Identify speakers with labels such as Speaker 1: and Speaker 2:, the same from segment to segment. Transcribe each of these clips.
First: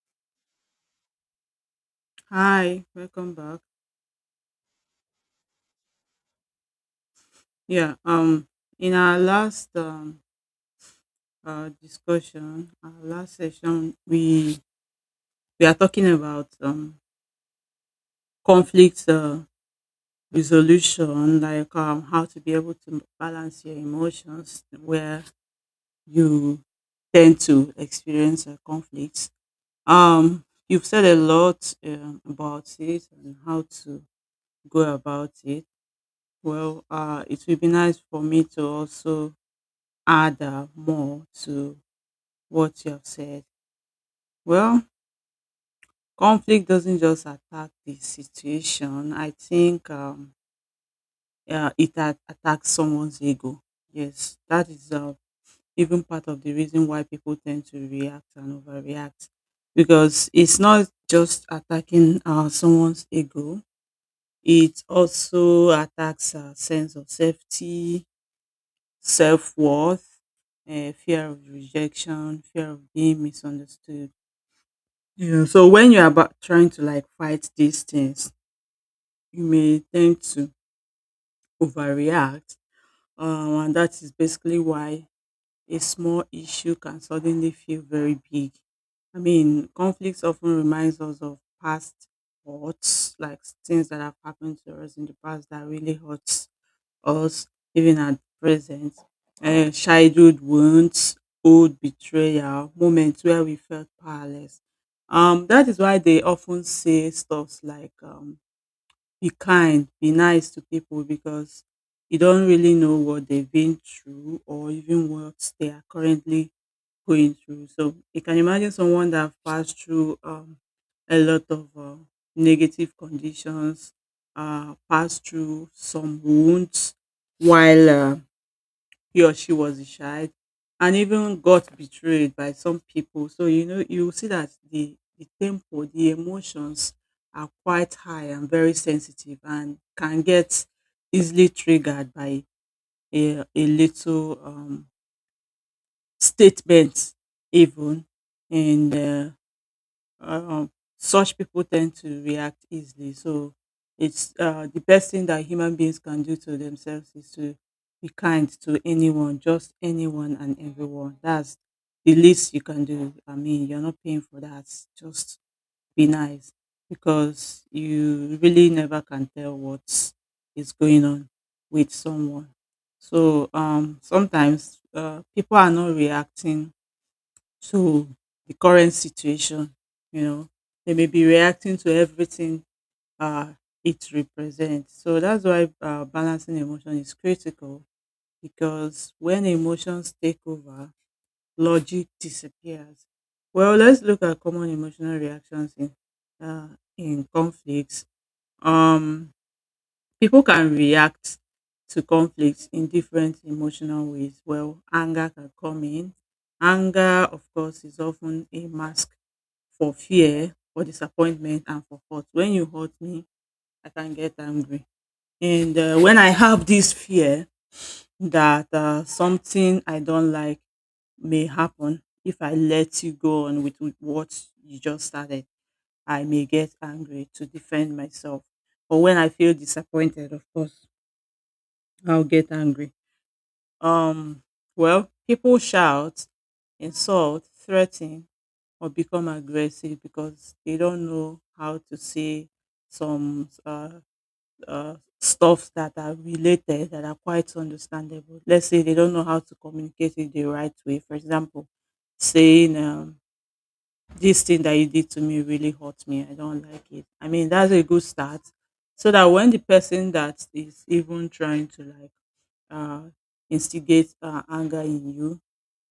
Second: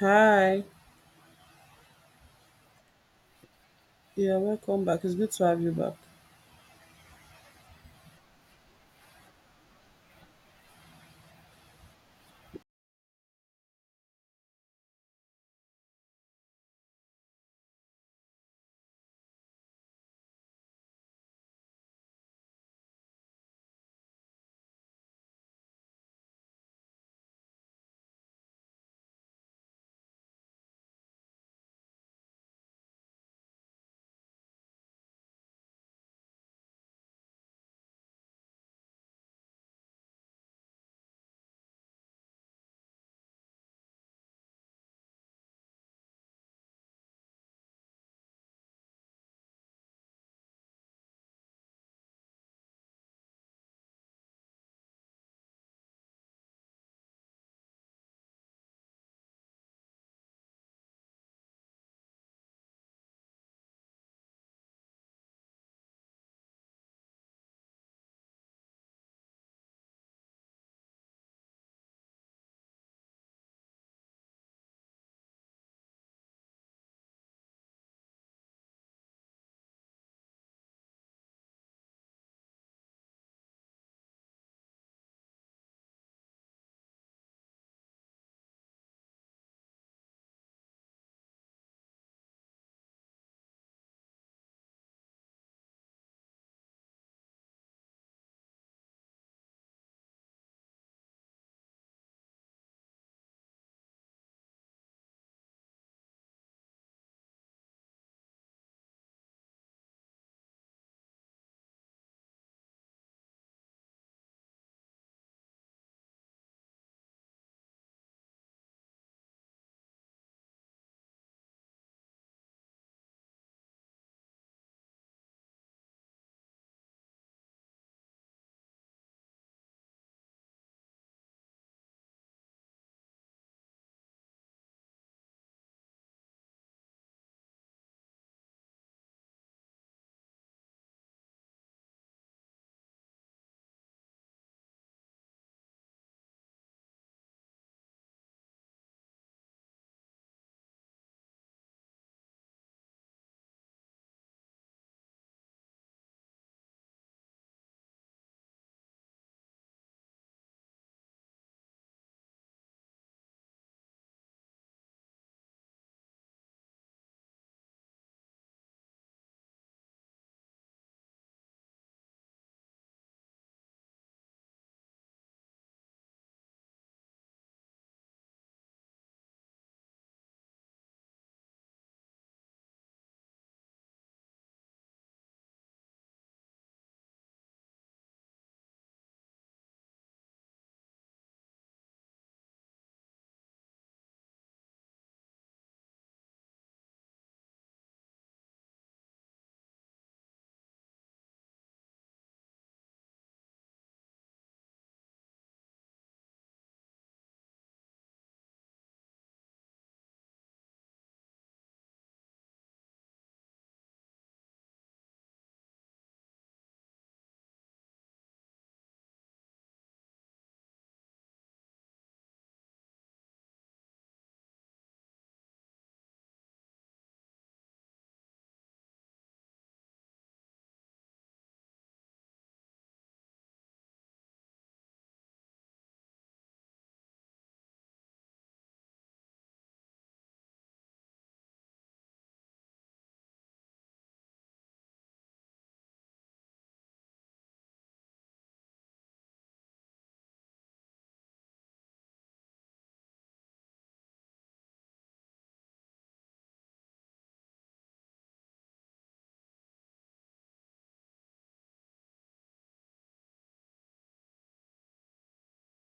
Speaker 1: Hi,
Speaker 2: Hi, welcome back.
Speaker 1: yeah, welcome back. It's good to have you back.
Speaker 2: Yeah, um, in our last discussion, our last session, we are talking about conflict resolution, like how to be able to balance your emotions where you tend to experience conflicts. You've said a lot about it and how to go about it. Well, it would be nice for me to also add more to what you have said. Well, conflict doesn't just attack the situation. I think it attacks someone's ego. Yes, that is even part of the reason why people tend to react and overreact because it's not just attacking someone's ego. It also attacks a sense of safety, self worth, fear of rejection, fear of being misunderstood. Yeah, so when you're about trying to like fight these things, you may tend to overreact. And that is basically why a small issue can suddenly feel very big. I mean, conflicts often reminds us of past hurts, like things that have happened to us in the past that really hurts us even at present. Childhood wounds, old betrayal, moments where we felt powerless. That is why they often say stuffs like be kind, be nice to people because you don't really know what they've been through or even what they are currently going through. So you can imagine someone that passed through a lot of negative conditions, passed through some wounds while he or she was the child and even got betrayed by some people. So you know you see that the tempo, the emotions are quite high and very sensitive and can get easily triggered by a little statement even and um, such people tend to react easily. So it's the best thing that human beings can do to themselves is to be kind to anyone, just anyone and everyone. That's the least you can do. I mean, you're not paying for that. Just be nice because you really never can tell what is going on with someone. So sometimes people are not reacting to the current situation. You know, they may be reacting to everything uh, it represents. So that's why balancing emotion is critical because when emotions take over, logic disappears. Well, let's look at common emotional reactions uh, in conflicts. Um, people can react to conflicts in different emotional ways. Well, anger can come in. Anger, of course, is often a mask for fear, for disappointment and for hurt. When you hurt me, I can get angry. And when I have this fear that something I don't like may happen if I let you go on with what you just started, I may get angry to defend myself. Or when I feel disappointed, of course, I'll get angry. Um, well, people shout, insult, threaten, or become aggressive because they don't know how to say some stuff that are related that are quite understandable. Let's say they don't know how to communicate it the right way. For example, saying this thing that you did to me really hurt me. I don't like it. I mean, that's a good start. So that when the person that is even trying to like uh, instigate anger in you,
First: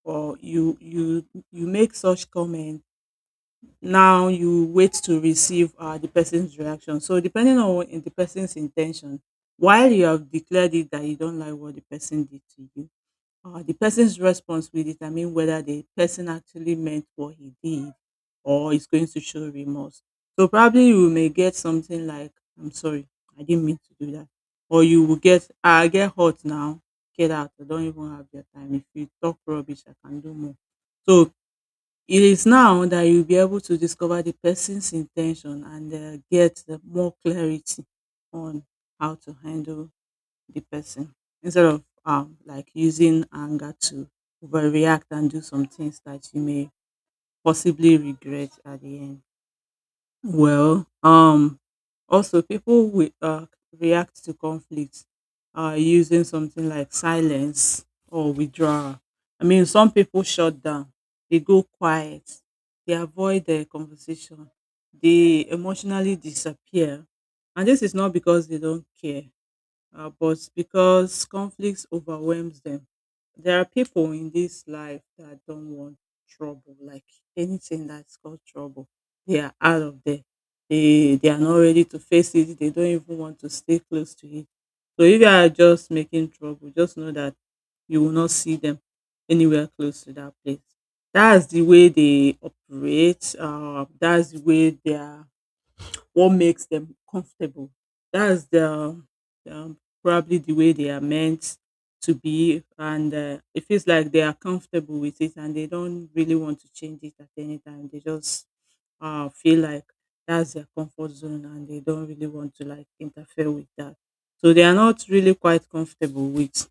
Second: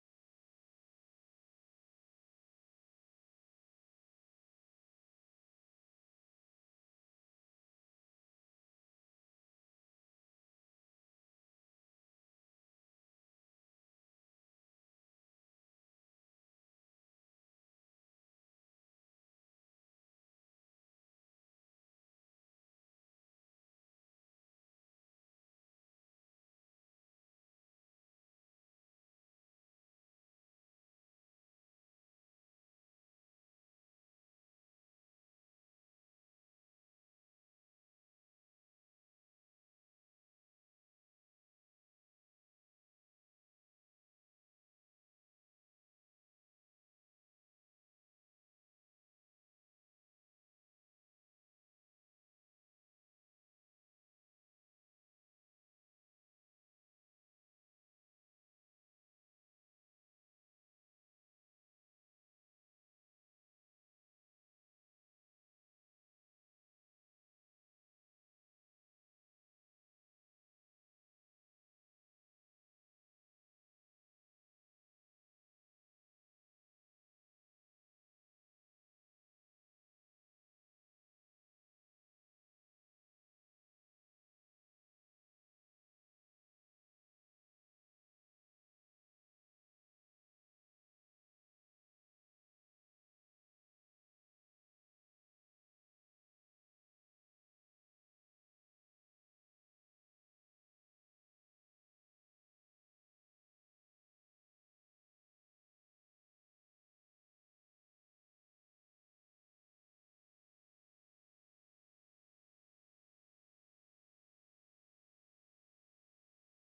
Speaker 2: or you make such comment, now you wait to receive the person's reaction. So depending on the person's intention, while you have declared it that you don't like what the person did to you, the person's response will determine whether the person actually meant what he did or is going to show remorse. So probably you may get something like, I'm sorry, I didn't mean to do that. Or you will get, "Ah, I get hot now, get out. I don't even have your time. If you talk rubbish, I can do more. So it is now that you'll be able to discover the person's intention and get more clarity on how to handle the person instead of like using anger to overreact and do some things that you may possibly regret at the end. Well, also people will react to conflict using something like silence or withdrawal. I mean, some people shut down, they go quiet, they avoid the conversation, they emotionally disappear. And this is not because they don't care but because conflicts overwhelms them. There are people in this life that don't want trouble, like anything that's called trouble. They are out of there. They are not ready to face it. They don't even want to stay close to it. So if you are just making trouble, just know that you will not see them anywhere close to that place. That's the way they operate. That's the way they are what makes them comfortable. That's the um, probably the way they are meant to be, and it feels like they are comfortable with it, and they don't really want to change it at any time. They just feel like that's their comfort zone, and they don't really want to like interfere with that. So they are not really quite comfortable with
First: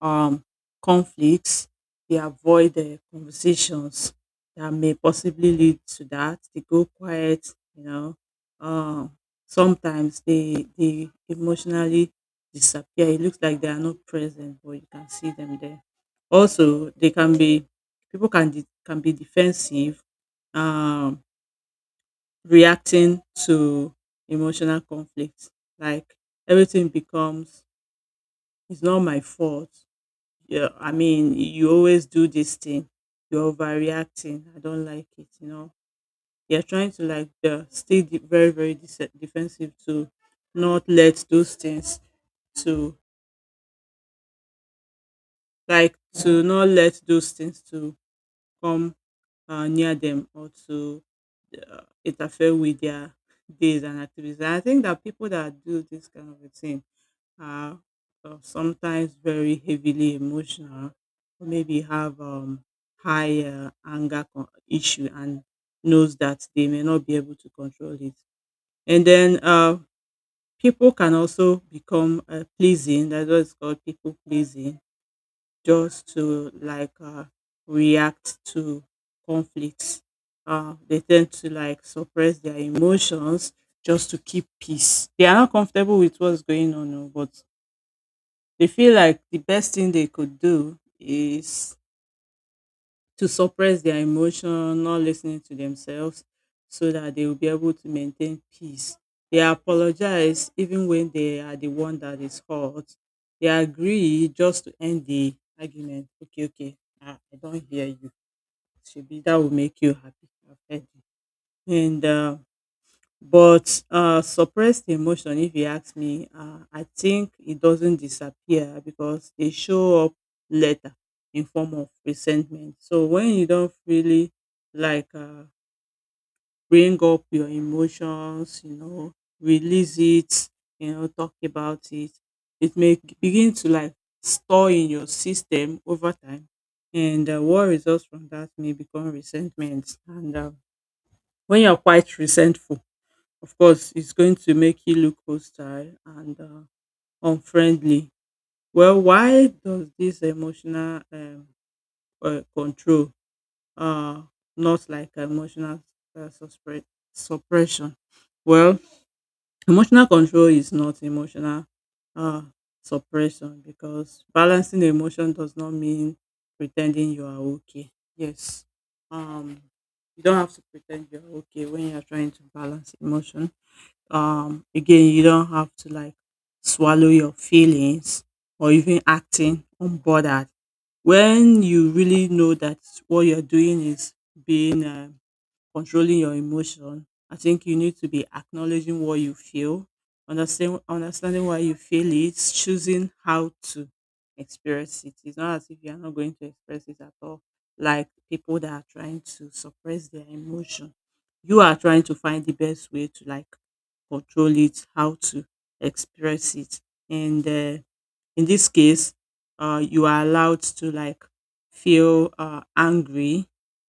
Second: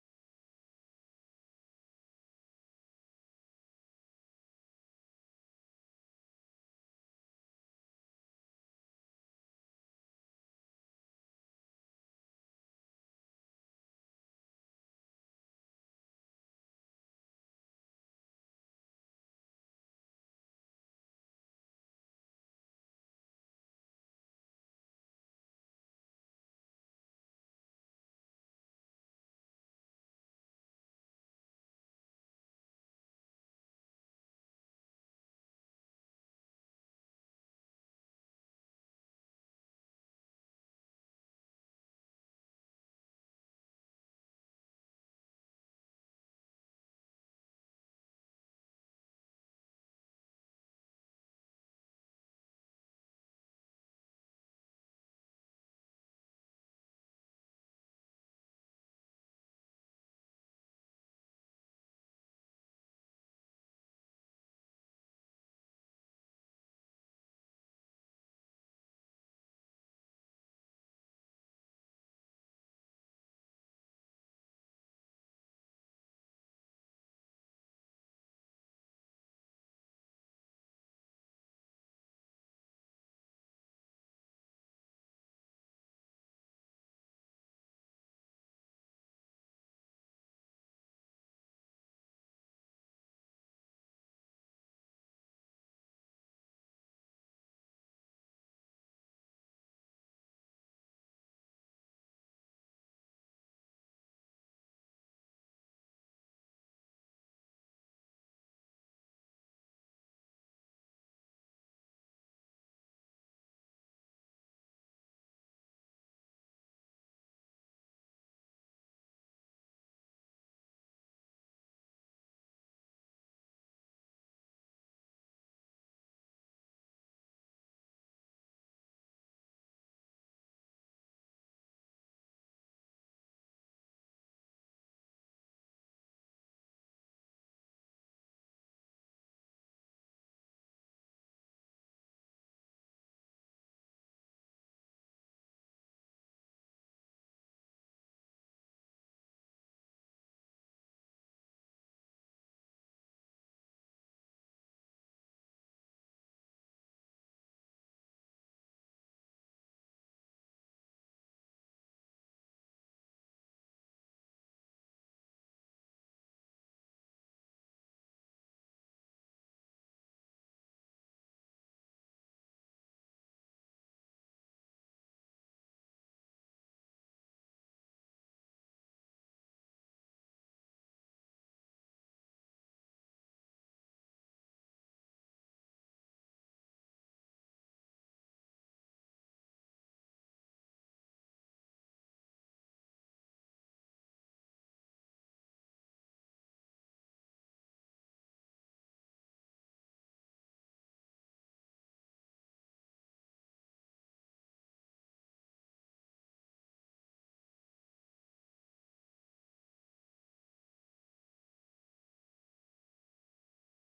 Speaker 2: um, conflicts. They avoid conversations that may possibly lead to that. They go quiet, you know. Uh, sometimes they emotionally disappear. It looks like they are not present, but you can see them there. Also, they can be people can can be defensive, um, reacting to emotional conflicts. Like everything becomes it's not my fault, yeah, I mean, you always do this thing. You're overreacting. I don't like it, you know. You're trying to like stay very, very defensive to not let those things to like to not let those things to come near them or to interfere with their days and activities. And I think that people that do this kind of a thing are sometimes very heavily emotional or maybe have high anger issue and knows that they may not be able to control it and then people can also become pleasing, that's what it's called, people pleasing just to like react to conflicts. They tend to like suppress their emotions just to keep peace. They are not comfortable with what's going on, no, but they feel like the best thing they could do is to suppress their emotion, not listening to themselves, so that they will be able to maintain peace. They apologize even when they are the one that is hurt. They agree just to end the argument. Okay, okay, I don't hear you. Should be that will make you happy. I've heard you. And but suppressed emotion, if you ask me, I think it doesn't disappear because they show up later in form of resentment. So when you don't really like bring up your emotions, you know, release it, you know, talk about it, it may begin to like store in your system over time. And what results from that may become resentment. And when you're quite resentful, of course, it's going to make you look hostile and unfriendly. Well, why does this emotional control uh, not like emotional uh, suspre- suppression? Well, emotional control is not emotional uh, suppression because balancing emotion does not mean pretending you are okay. Yes, um, you don't have to pretend you're okay when you're trying to balance emotion. Again, you don't have to like swallow your feelings or even acting unbothered when you really know that what you're doing is being controlling your emotion. I think you need to be acknowledging what you feel, understanding why you feel it, choosing how to express it. It's not as if you are not going to express it at all. Like people that are trying to suppress their emotion, you are trying to find the best way to like control it, how to express it, and in this case, you are allowed to like feel angry,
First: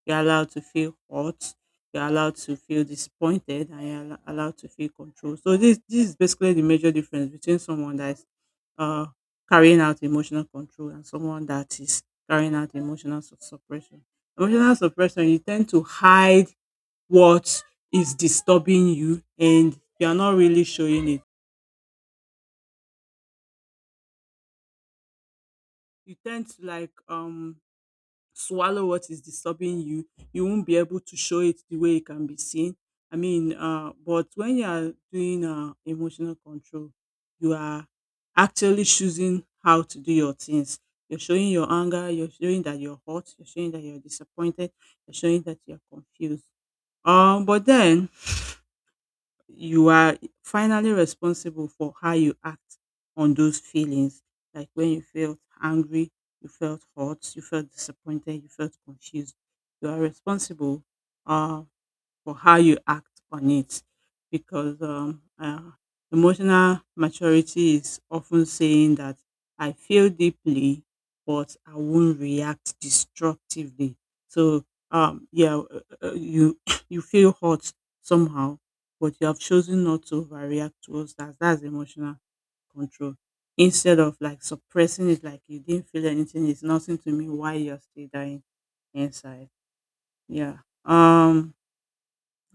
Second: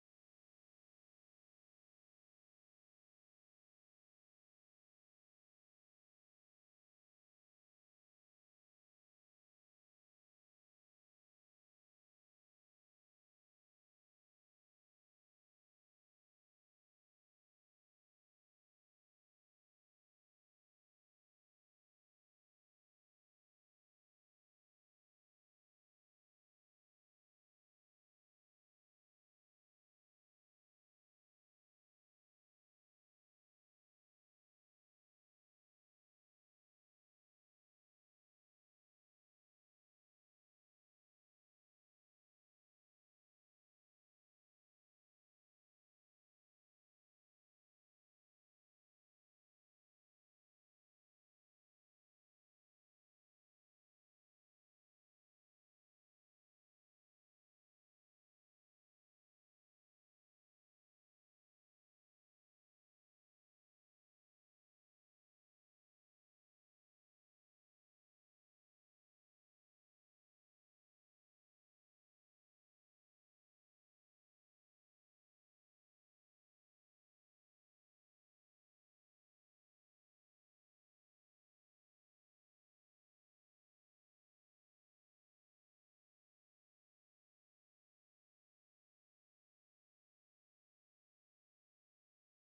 Speaker 2: you're allowed to feel hot. You're allowed to feel disappointed, and you're allowed to feel control. So this is basically the major difference between someone that is uh, carrying out emotional control and someone that is carrying out emotional suppression. Emotional suppression, you tend to hide what is disturbing you, and you're not really showing it. You tend to like swallow what is disturbing you, you won't be able to show it the way it can be seen. I mean, but when you are doing emotional control, you are actually choosing how to do your things. You're showing your anger, you're showing that you're hurt, you're showing that you're disappointed, you're showing that you're confused. But then you are finally responsible for how you act on those feelings. Like when you felt angry, you felt hurt, you felt disappointed, you felt confused. You are responsible. Uh, for how you act on it because emotional maturity is often saying that I feel deeply, but I won't react destructively. So yeah, you you feel hurt somehow, but you have chosen not to overreact towards that. That's emotional control. Instead of like suppressing it, like you didn't feel anything, it's nothing to me. Why you're still dying inside? Yeah. Um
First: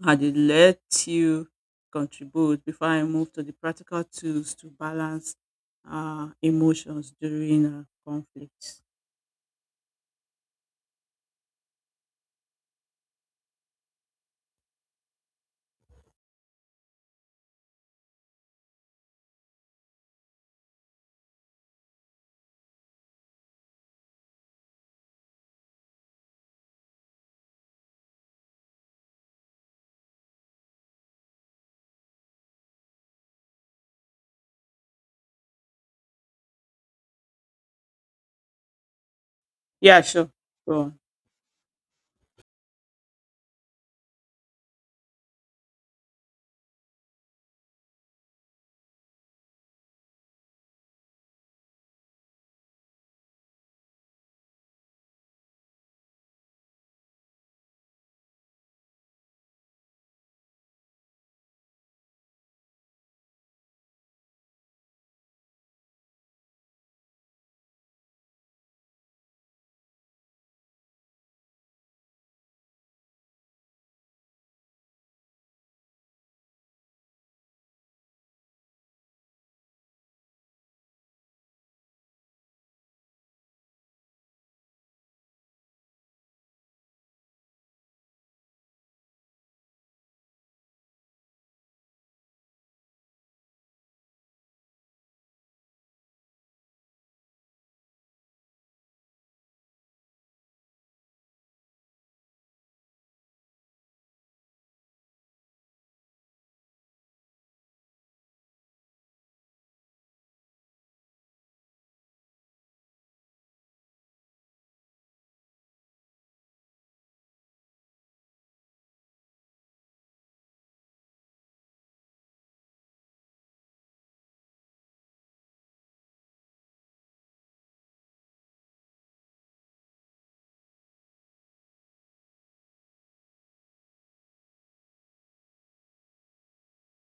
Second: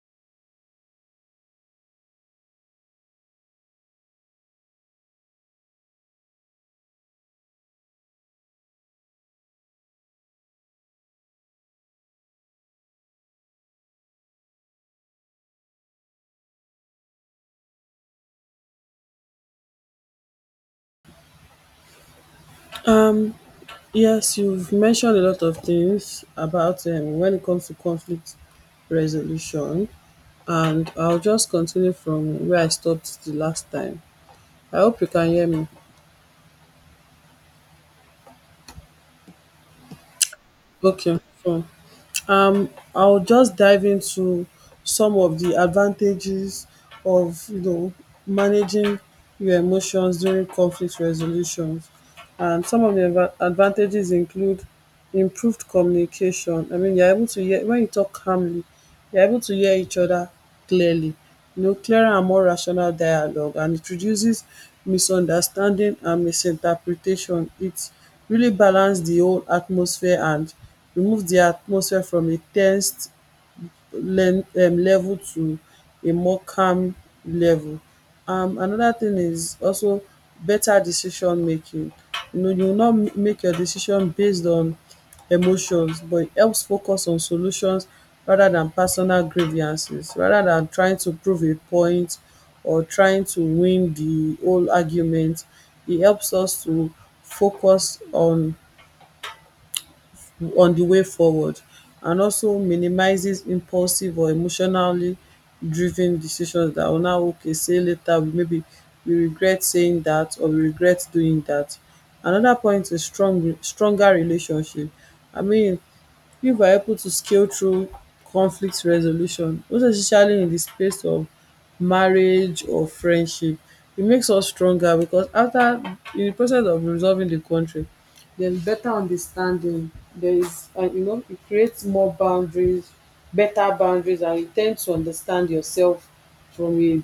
Speaker 2: Had it let you contribute before I moved to the practical tools to balance emotions during conflicts?
Speaker 1: Yes, you've mentioned a lot of things about when it comes to conflict resolution, and I'll just continue from where I stopped the last time. I hope you can hear me.
Speaker 2: Yeah, sure. Go on.
Speaker 1: Okay, fine. I'll just dive into some of the advantages of managing your emotions during conflict resolutions. And some of the advantages include improved communication. I mean, you're able to hear when you talk calmly, we are able to hear each other clearly, you know, clearer and more rational dialogue, and it reduces misunderstanding and misinterpretation. It really balance the whole atmosphere and remove the atmosphere from a ten sed learn level to a more calm level. Another thing is also better decision making. You know, you will not make your decision based on emotions, but it helps focus on solutions rather than personal grievances, rather than trying to prove a point or trying to win the whole argument. It helps us to focus on the way forward and also minimizes impulsive or emotionally driven decisions that will now okay say later we maybe we regret saying that or we regret doing that. Another point is stronger relationship. I mean, people are able to scale through conflict resolution, most especially in the space of marriage or friendship. It makes us stronger because after in the process of resolving the conflict, there's better understanding. There is, and you know, it creates more boundaries, better boundaries, and you tend to understand yourself from a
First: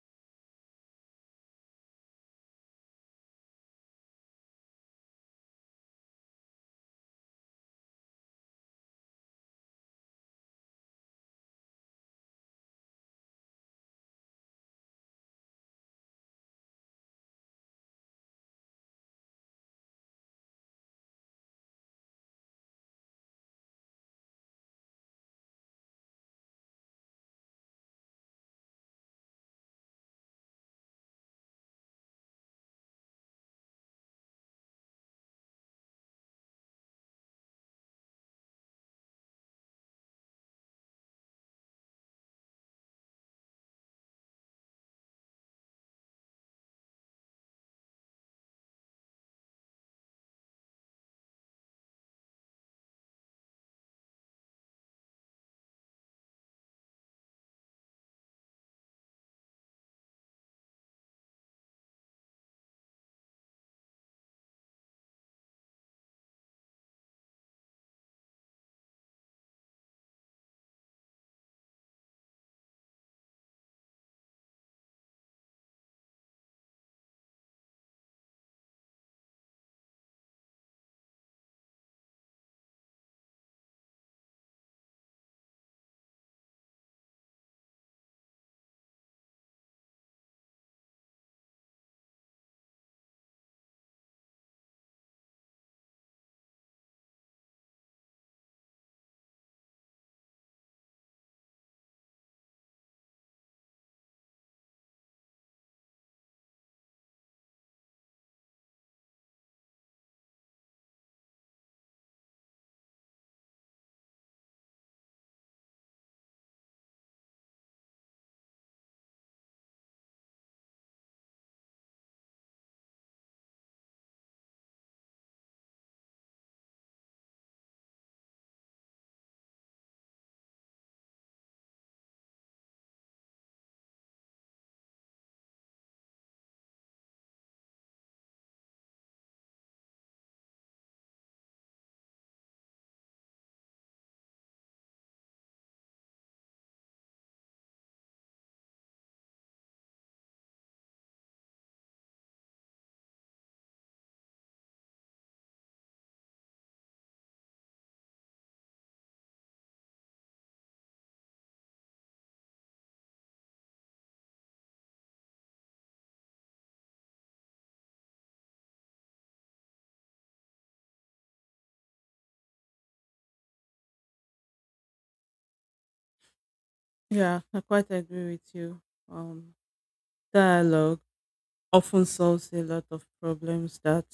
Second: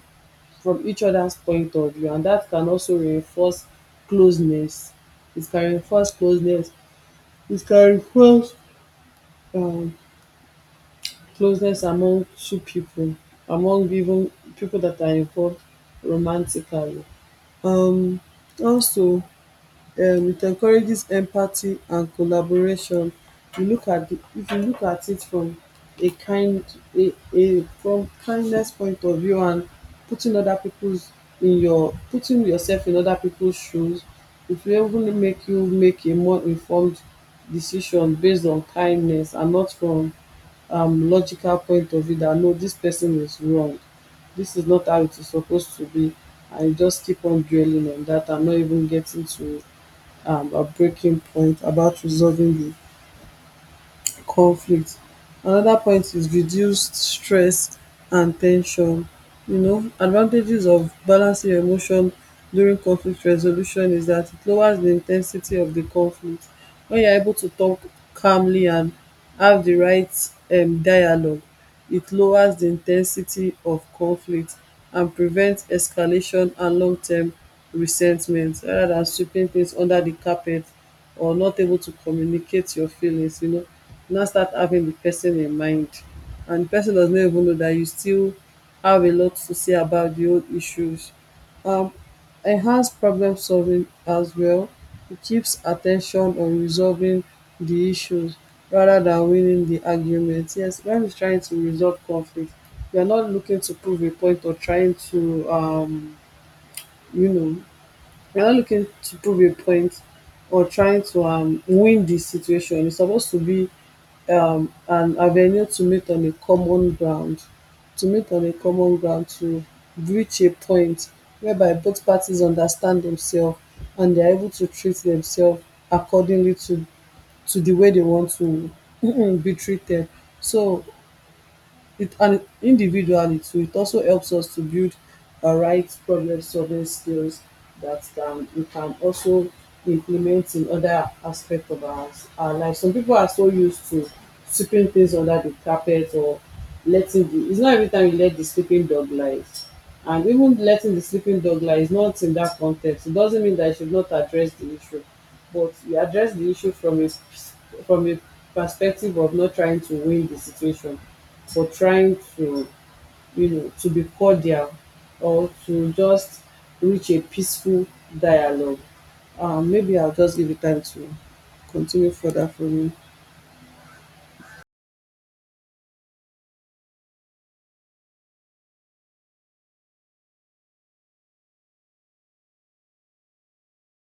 Speaker 1: from each other's point of view, and that can also reinforce closeness. It can reinforce closeness. It can reinforce um, closeness among two people, among even people that are involved romantically. Um, also, it encourages empathy and collaboration. You look at the, if you look at it from a kind a from kindness point of view and putting other people's in your putting yourself in other people's shoes, it will even make you make a more informed decision based on kindness and not from logical point of view that no, this person is wrong, this is not how it is supposed to be, and you just keep on dwelling on that and not even getting to a breaking point about resolving the conflict. Another point is reduced stress and tension. You know, advantages of balancing emotion during conflict resolution is that it lowers the intensity of the conflict. When you're able to talk calmly and have the right dialogue, it lowers the intensity of conflict and prevents escalation and long-term resentment rather than sweeping things under the carpet or not able to communicate your feelings, you know, now start having the person in mind, and the person does not even know that you still have a lot to say about the old issues. um Enhance problem solving as well. It keeps attention on resolving the issues rather than winning the argument. Yes, when we're trying to resolve conflict, you are not looking to prove a point or trying to you know you're not looking to prove a point or trying to win the situation. It's supposed to be an avenue to meet on a common ground, to meet on a common ground to reach a point whereby both parties understand themselves and they're able to treat themselves accordingly to the way they want to be treated. So it and individually too it also helps us to build the right problem solving skills that can we can also implement in other aspect of our life. Some people are so used to sweeping things under the carpet or letting the it's not every time you let the sleeping dog lie, and even letting the sleeping dog lie is not in that context. It doesn't mean that you should not address the issue, but you address the issue from a perspective of not trying to win the situation, for trying to, you know, to be cordial or to just reach a peaceful dialogue. Maybe I'll just give you time to continue further from you.
Speaker 2: Yeah, I quite agree with you. Um, Dialogue often solves a lot of problems that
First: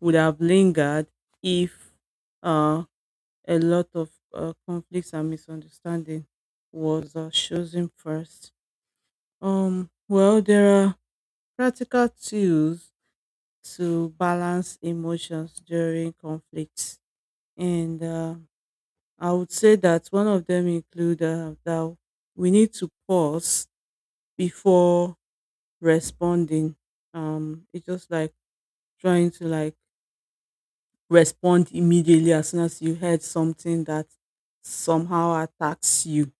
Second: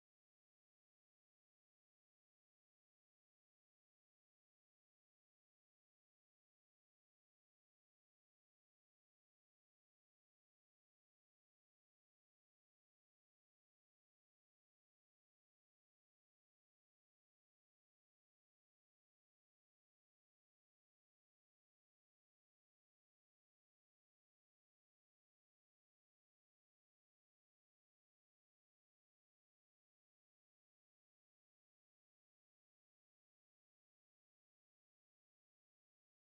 Speaker 2: would have lingered if uh, a lot of conflicts and misunderstanding was chosen first. Well, there are practical tools to balance emotions during conflicts. And I would say that one of them include that we need to pause before responding. It's just like trying to like respond immediately as soon as you heard something that somehow attacks you.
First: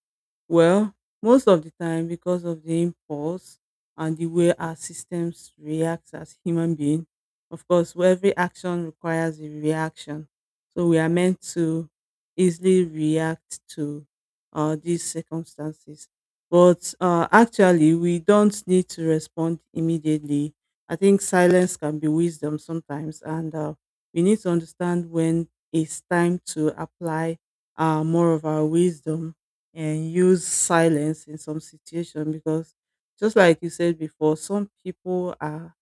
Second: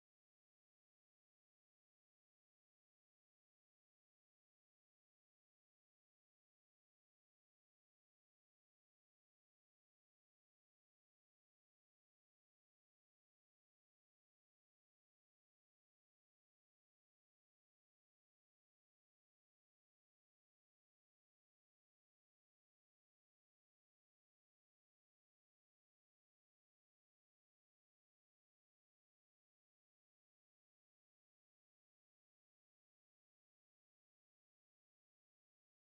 Speaker 2: Well, most of the time, because of the impulse and the way our systems react as human beings, of course, where every action requires a reaction. So we are meant to easily react to these circumstances. But actually, we don't need to respond immediately. I think silence can be wisdom sometimes, and we need to understand when it's time to apply more of our wisdom and use silence in some situation, because just like you said before, some people are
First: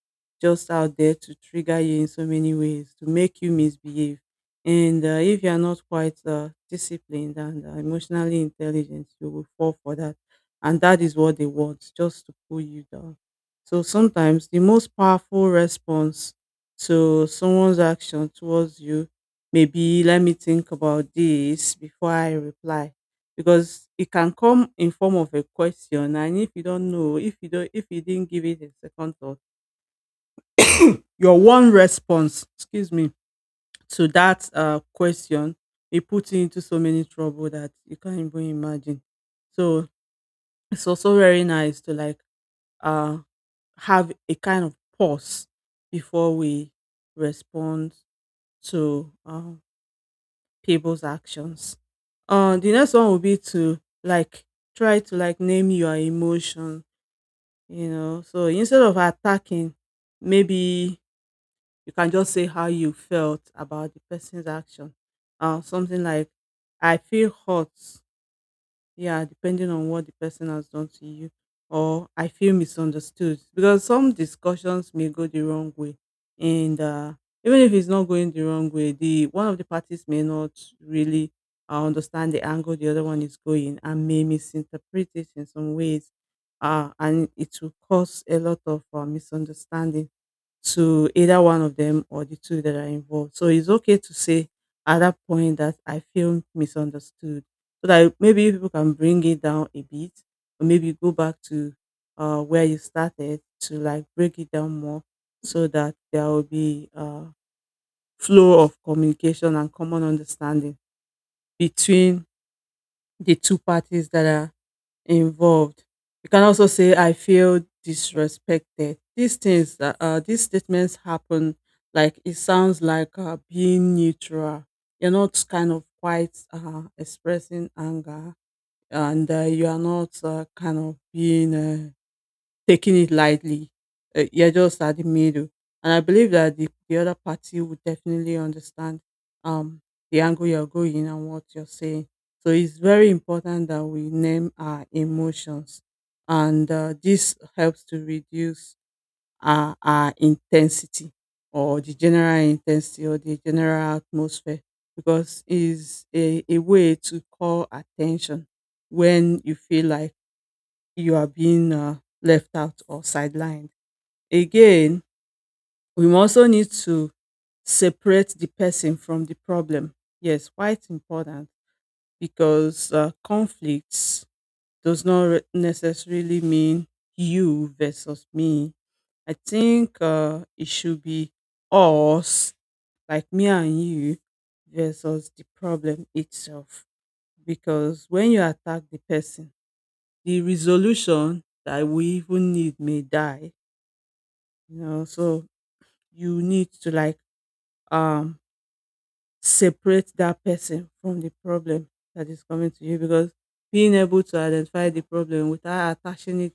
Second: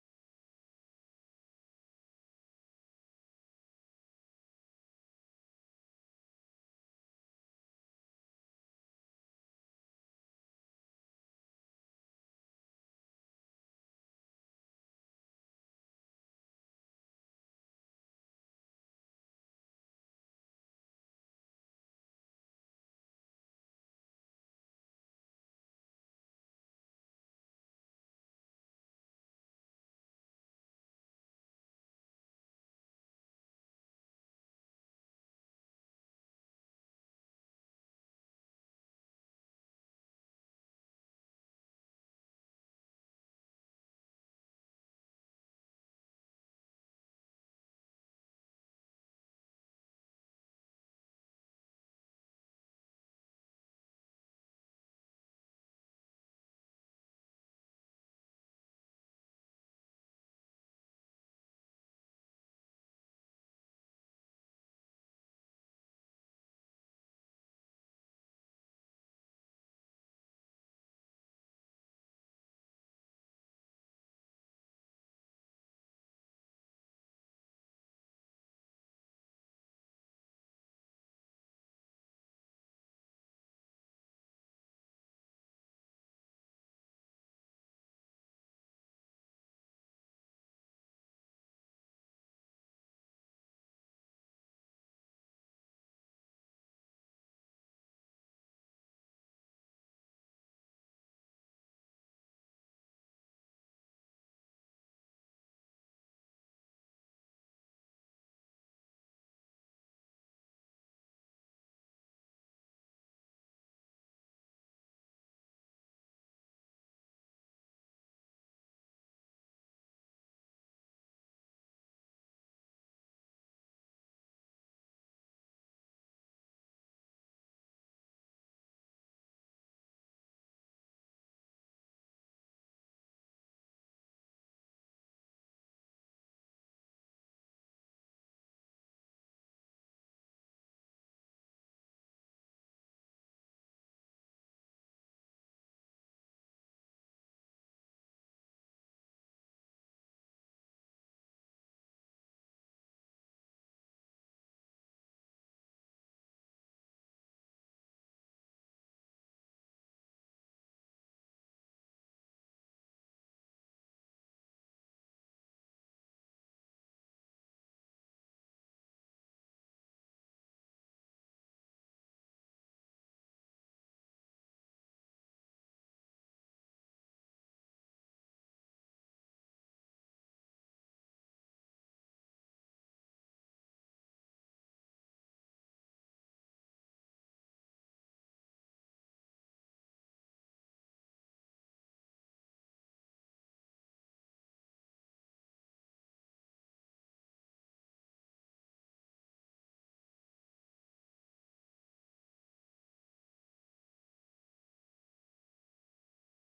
Speaker 2: just out there to trigger you in so many ways to make you misbehave. And if you are not quite disciplined and emotionally intelligent, you will fall for that, and that is what they want, just to pull you down. So sometimes the most powerful response to someone's action towards you may be, let me think about this before I reply, because it can come in form of a question. And if you don't know if you don't if you didn't give it a second thought, your one response, excuse me, to that question, it puts you into so many trouble that you can't even imagine. So it's also very nice to like uh have a kind of pause before we respond to people's actions. The next one will be to like try to like name your emotions. So instead of attacking, maybe you can just say how you felt about the person's action. Something like, I feel hurt, yeah, depending on what the person has done to you, or I feel misunderstood, because some discussions may go the wrong way. And even if it's not going the wrong way, the one of the parties may not really understand the angle the other one is going and may misinterpret it in some ways. And it will cause a lot of misunderstanding to either one of them or the two that are involved. So it's okay to say at that point that I feel misunderstood. So that maybe people can bring it down a bit or maybe go back to where you started to like break it down more, so that there will be a flow of communication and common understanding between the two parties that are involved. You can also say, I feel disrespected. These things, these statements happen, like it sounds like being neutral. You're not kind of quite expressing anger, and you are not kind of being taking it lightly. You're just at the middle. And I believe that the other party would definitely understand um, the angle you're going and what you're saying. So it's very important that we name our emotions. And this helps to reduce our intensity, or the general intensity or the general atmosphere, because it's a way to call attention when you feel like you are being left out or sidelined. Again, we also need to separate the person from the problem. Yes, why it's important, because conflicts does not necessarily mean you versus me. I think it should be us, like me and you, versus the problem itself. Because when you attack the person, the resolution that we even need may die. So you need to like um separate that person from the problem that is coming to you, because being able to identify the problem without attaching it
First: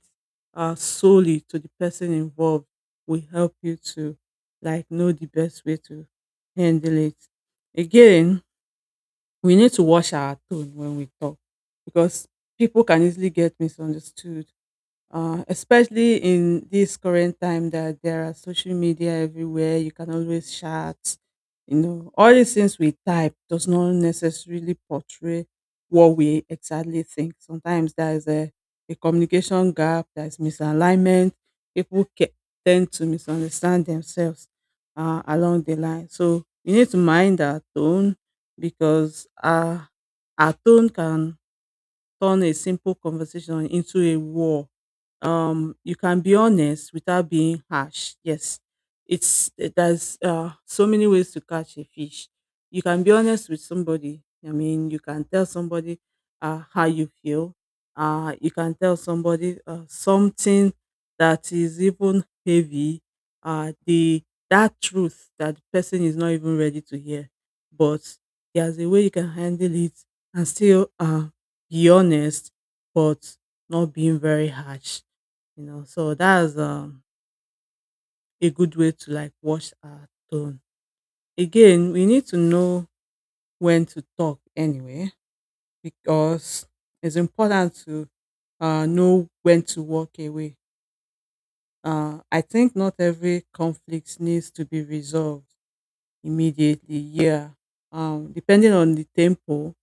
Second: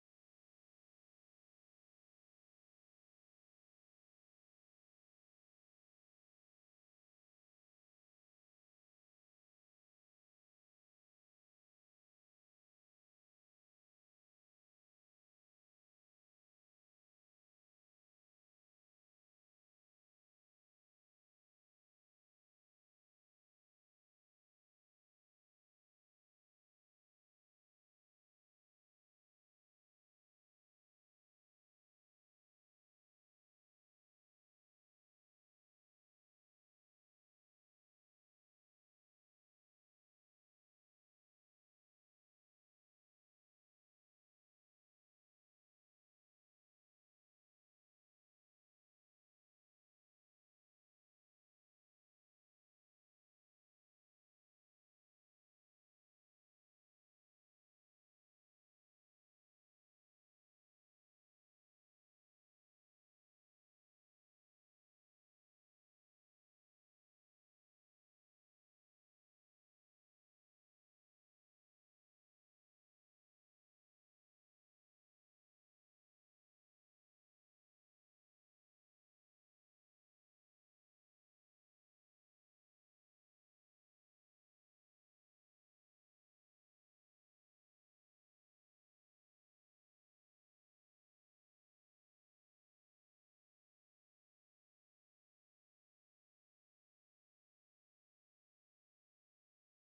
Speaker 2: solely to the person involved will help you to like know the best way to handle it. Again, we need to wash our tone when we talk, because people can easily get misunderstood, especially in this current time that there are social media everywhere. You can always chat. All these things we type does not necessarily portray what we exactly think. Sometimes there is a communication gap, there is misalignment. People tend to misunderstand themselves along the line. So we need to mind our tone, because our tone can turn a simple conversation into a war. You can be honest without being harsh. Yes, there's so many ways to catch a fish. You can be honest with somebody. I mean, you can tell somebody how you feel. You can tell somebody something that is even heavy. The That truth that the person is not even ready to hear, but there's a way you can handle it and still be honest, but not being very harsh. So that's a good way to like watch our tone. Again, we need to know when to talk anyway, because it's important to know when to walk away. I think not every conflict needs to be resolved immediately, yeah. Depending on the tempo,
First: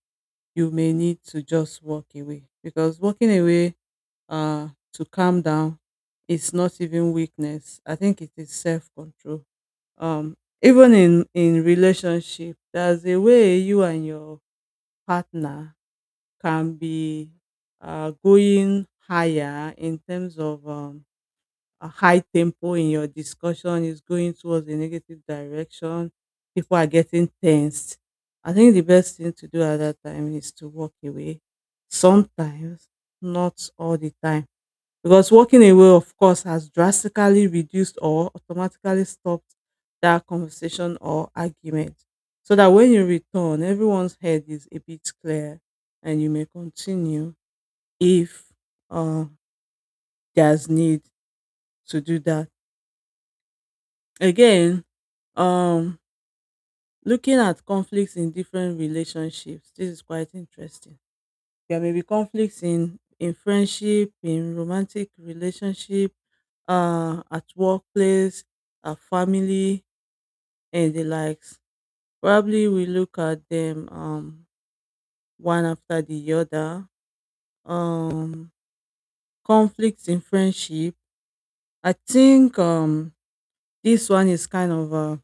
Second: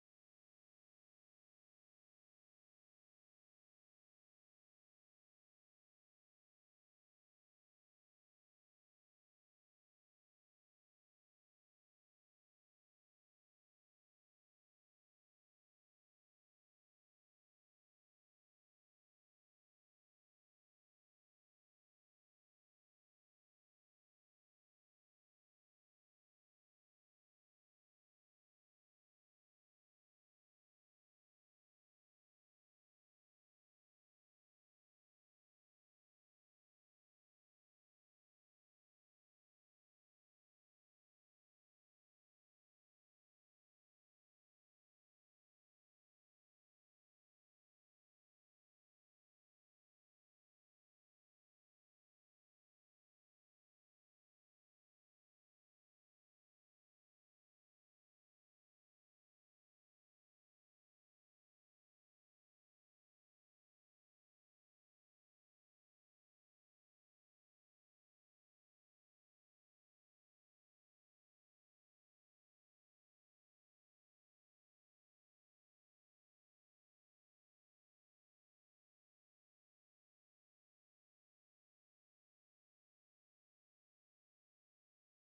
Speaker 2: you may need to just walk away, because walking away to calm down. It's not even weakness. I think it is self control. Um, Even in relationship, there's a way you and your partner can be going higher in terms of a high tempo in your discussion is going towards a negative direction. People are getting tensed. I think the best thing to do at that time is to walk away. Sometimes, not all the time, because walking away, of course, has drastically reduced or automatically stopped that conversation or argument, so that when you return, everyone's head is a bit clear and you may continue if uh, there's need to do that. Again, um looking at conflicts in different relationships, this is quite interesting. There may be conflicts in friendship, in romantic relationship, at workplace, at family, and the likes. Probably we look at them one after the other. Um, Conflicts in friendship. I think this one is kind of uh,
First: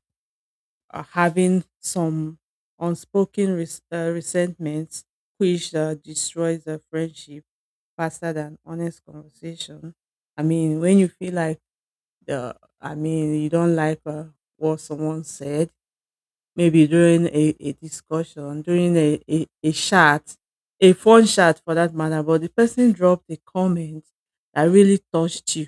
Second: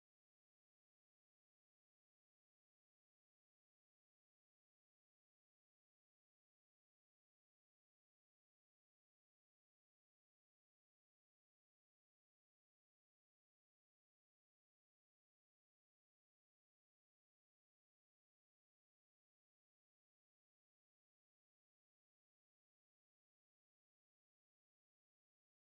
Speaker 2: uh, having some unspoken resentments, which destroys the friendship faster than honest conversation. I mean, when you feel like the, I mean, you don't like what someone said, maybe during a discussion, during a chat, a phone chat for that matter, but the person dropped a comment that really touched you.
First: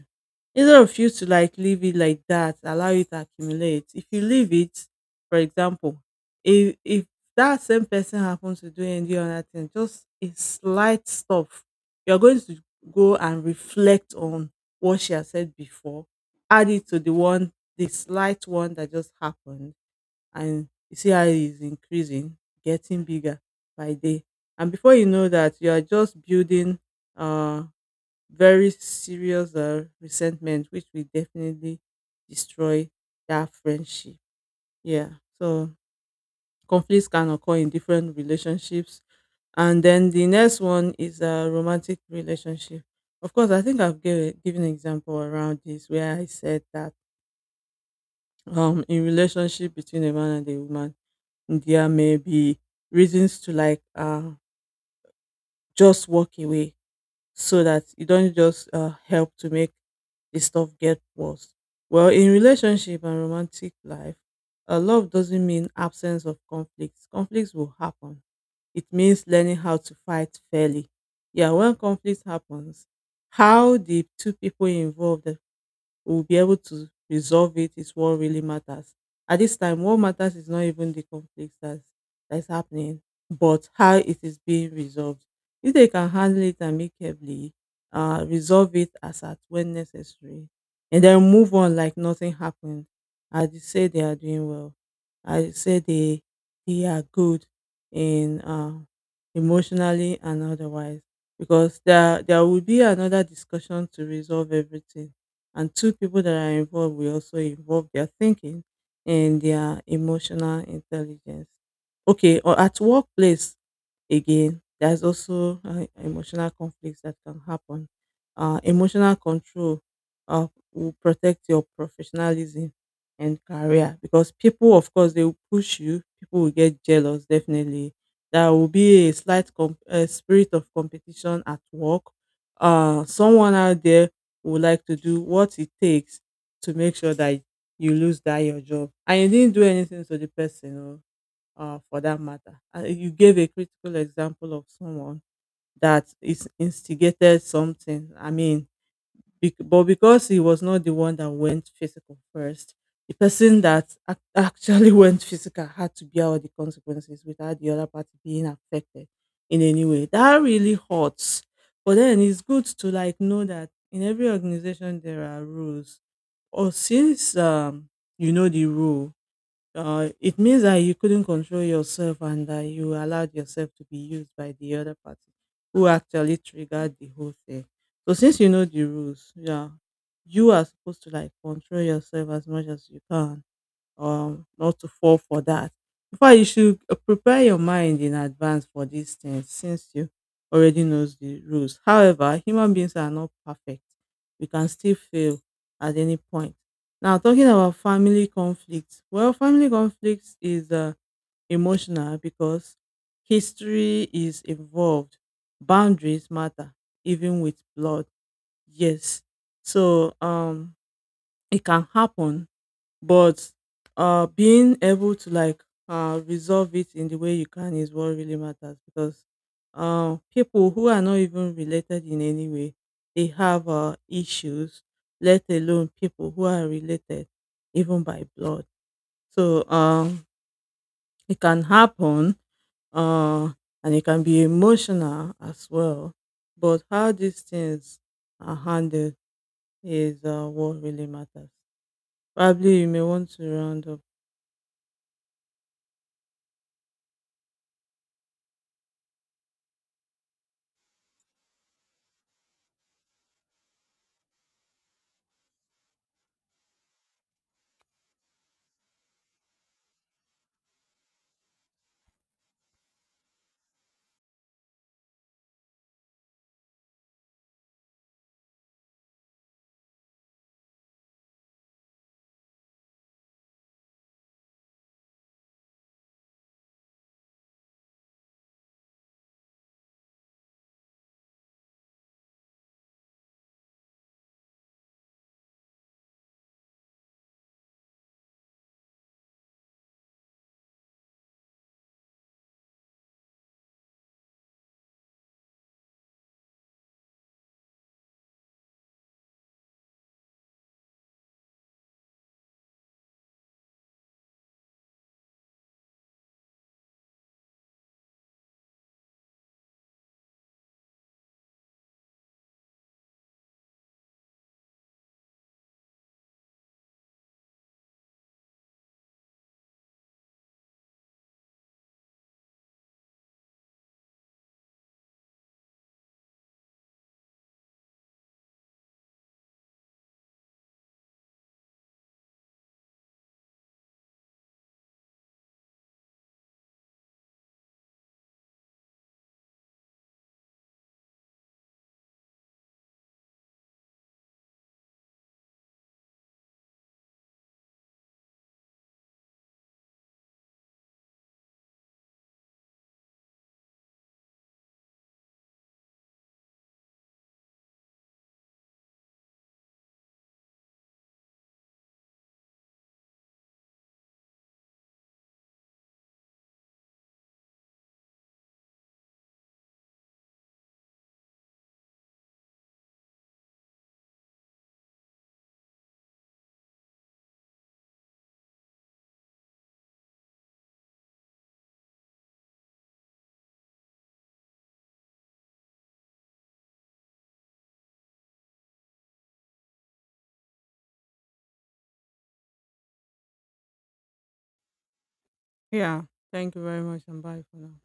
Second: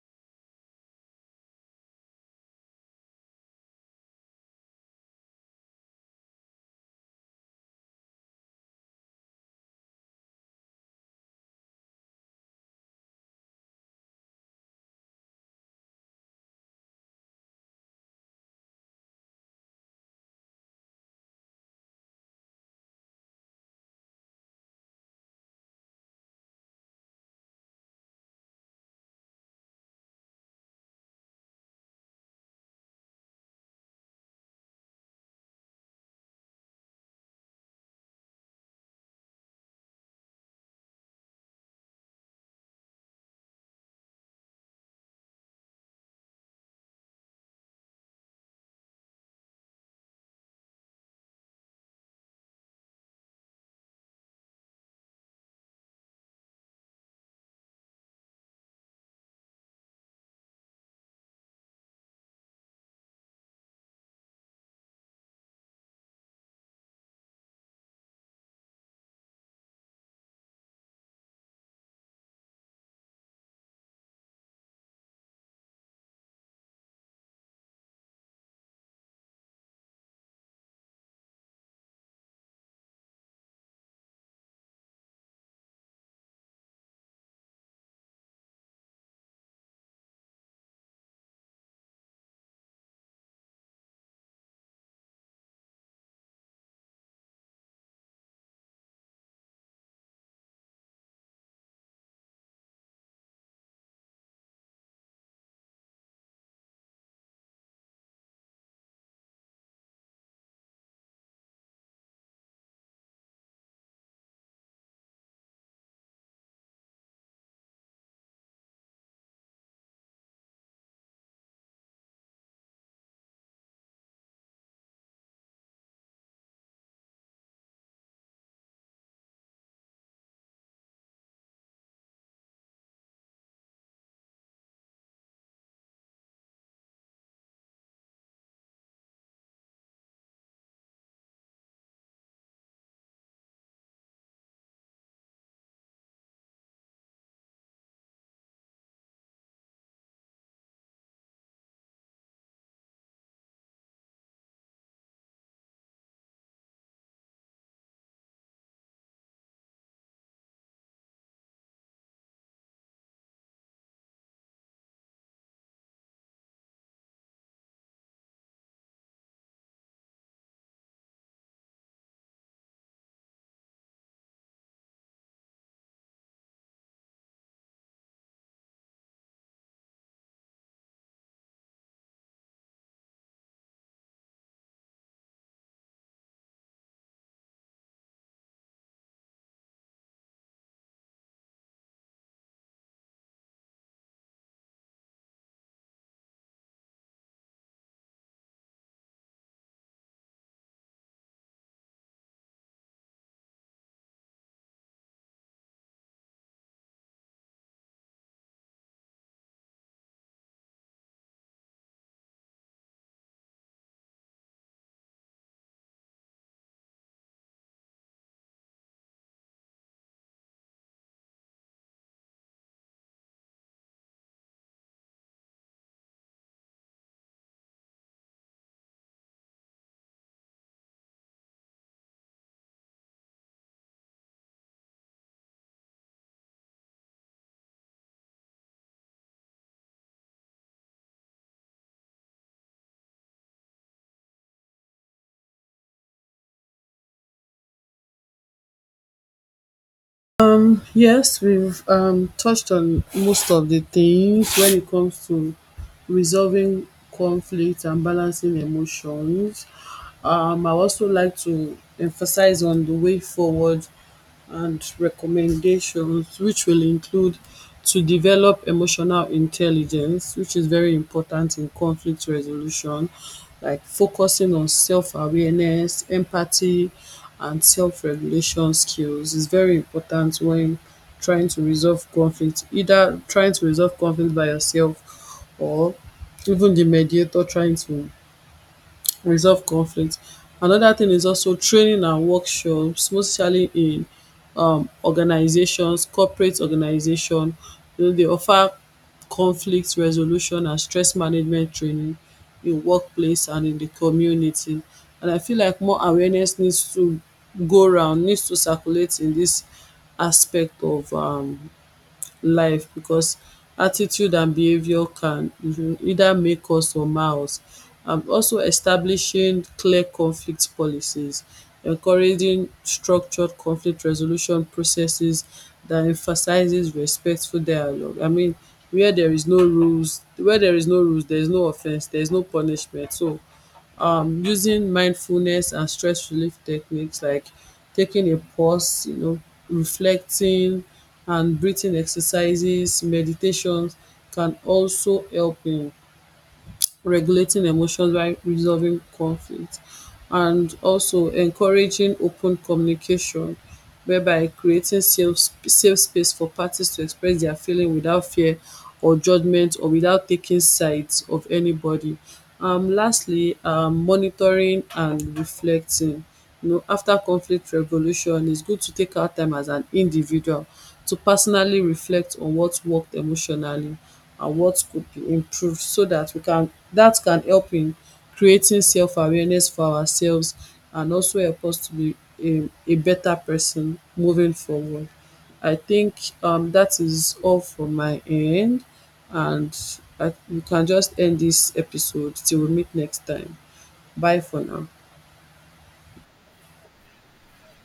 Speaker 2: Instead of you to like leave it like that, allow it to accumulate. If you leave it, for example, if that same person happens to do any other thing, just a slight stuff, you're going to go and reflect on what she has said before, add it to the one, the slight one that just happened, and you see how it's increasing, getting bigger by day. And before you know that, you are just building uh, very serious resentment, which will definitely destroy that friendship. Yeah. So conflicts can occur in different relationships. And then the next one is a romantic relationship. Of course, I think I've given an example around this, where I said that in relationship between a man and a woman, there may be reasons to like just walk away, so that you don't just help to make the stuff get worse. Well, in relationship and romantic life, love doesn't mean absence of conflicts. Conflicts will happen. It means learning how to fight fairly, yeah. When conflict happens, how the two people involved we'll be able to resolve it is what really matters. At this time, what matters is not even the conflict that's happening, but how it is being resolved. If they can handle it amicably, resolve it as at when necessary, and then move on like nothing happened, I would say they are doing well. I would say they are good in emotionally and otherwise, because there will be another discussion to resolve everything, and two people that are involved will also involve their thinking and their emotional intelligence. Okay, or at workplace. Again, there's also emotional conflicts that can happen. Emotional control uh, will protect your professionalism and career, because people, of course, they will push you. People will get jealous, definitely. There will be a slight spirit of competition at work. Someone out there would like to do what it takes to make sure that you lose that your job, and you didn't do anything to the person. Oh for that matter. You gave a critical example of someone that is instigated something. I mean, bec- but because he was not the one that went physical first, the person that actually went physical had to bear all the consequences without the other party being affected in any way. That really hurts. But then it's good to like know that in every organization there are rules. Or since you know the rule, it means that you couldn't control yourself and that you allowed yourself to be used by the other party who actually triggered the whole thing. So since you know the rules, yeah, you are supposed to like control yourself as much as you can, not to fall for that. In fact, you should prepare your mind in advance for these things, since you already knows the rules. However, human beings are not perfect. We can still fail at any point. Now, talking about family conflicts. Well, family conflicts is emotional, because history is involved. Boundaries matter, even with blood. Yes. So it can happen, but being able to like resolve it in the way you can is what really matters, because people who are not even related in any way, they have issues, let alone people who are related, even by blood. So it can happen, uh and it can be emotional as well. But how these things are handled is what really matters. Probably you may want to round up.
Speaker 1: Yes, we've touched on most of the things when it comes to resolving conflict and balancing emotions. I also like to emphasize on the way forward and recommendations, which will include to develop emotional intelligence, which is very important in conflict resolution, like focusing on self awareness, empathy, and self regulation skills is very important when trying to resolve conflict, either trying to resolve conflict by yourself or even the mediator trying to resolve conflict. Another thing is also training and workshops, mostly in organisations, corporate organisation, you know, dey offer conflict resolution and stress management training in workplace and in the community, and I feel like more awareness needs to go around, needs to circulate in this aspect of life because attitude and behaviour can, mhm, either make us or mar us. And also establishing clear conflict policies, encouraging structured conflict resolution processes that emphasises respectful dialogue. I mean, where there is no rules, where there is no rules there is no offence, there is no punishment. So using mindfulness and stress relief techniques like taking a pause, you know, reflecting and breathing exercises, meditations, can also help in regulating emotions while resolving conflict, and also encouraging open communication whereby creating safe space for parties to express their feeling without fear or judgment or without taking sides of anybody. Lastly, monitoring and reflecting. No, after conflict resolution its good to take out time as an individual to personally reflect on what worked emotionally and what could be improved, so that we can that can help in creating self-awareness for ourselves and also help us to be a better person moving forward. I think that is all from my end, and I we can just end this episode till we meet next time. Bye for now.
Speaker 2: Yeah. Thank you very much, and bye for now.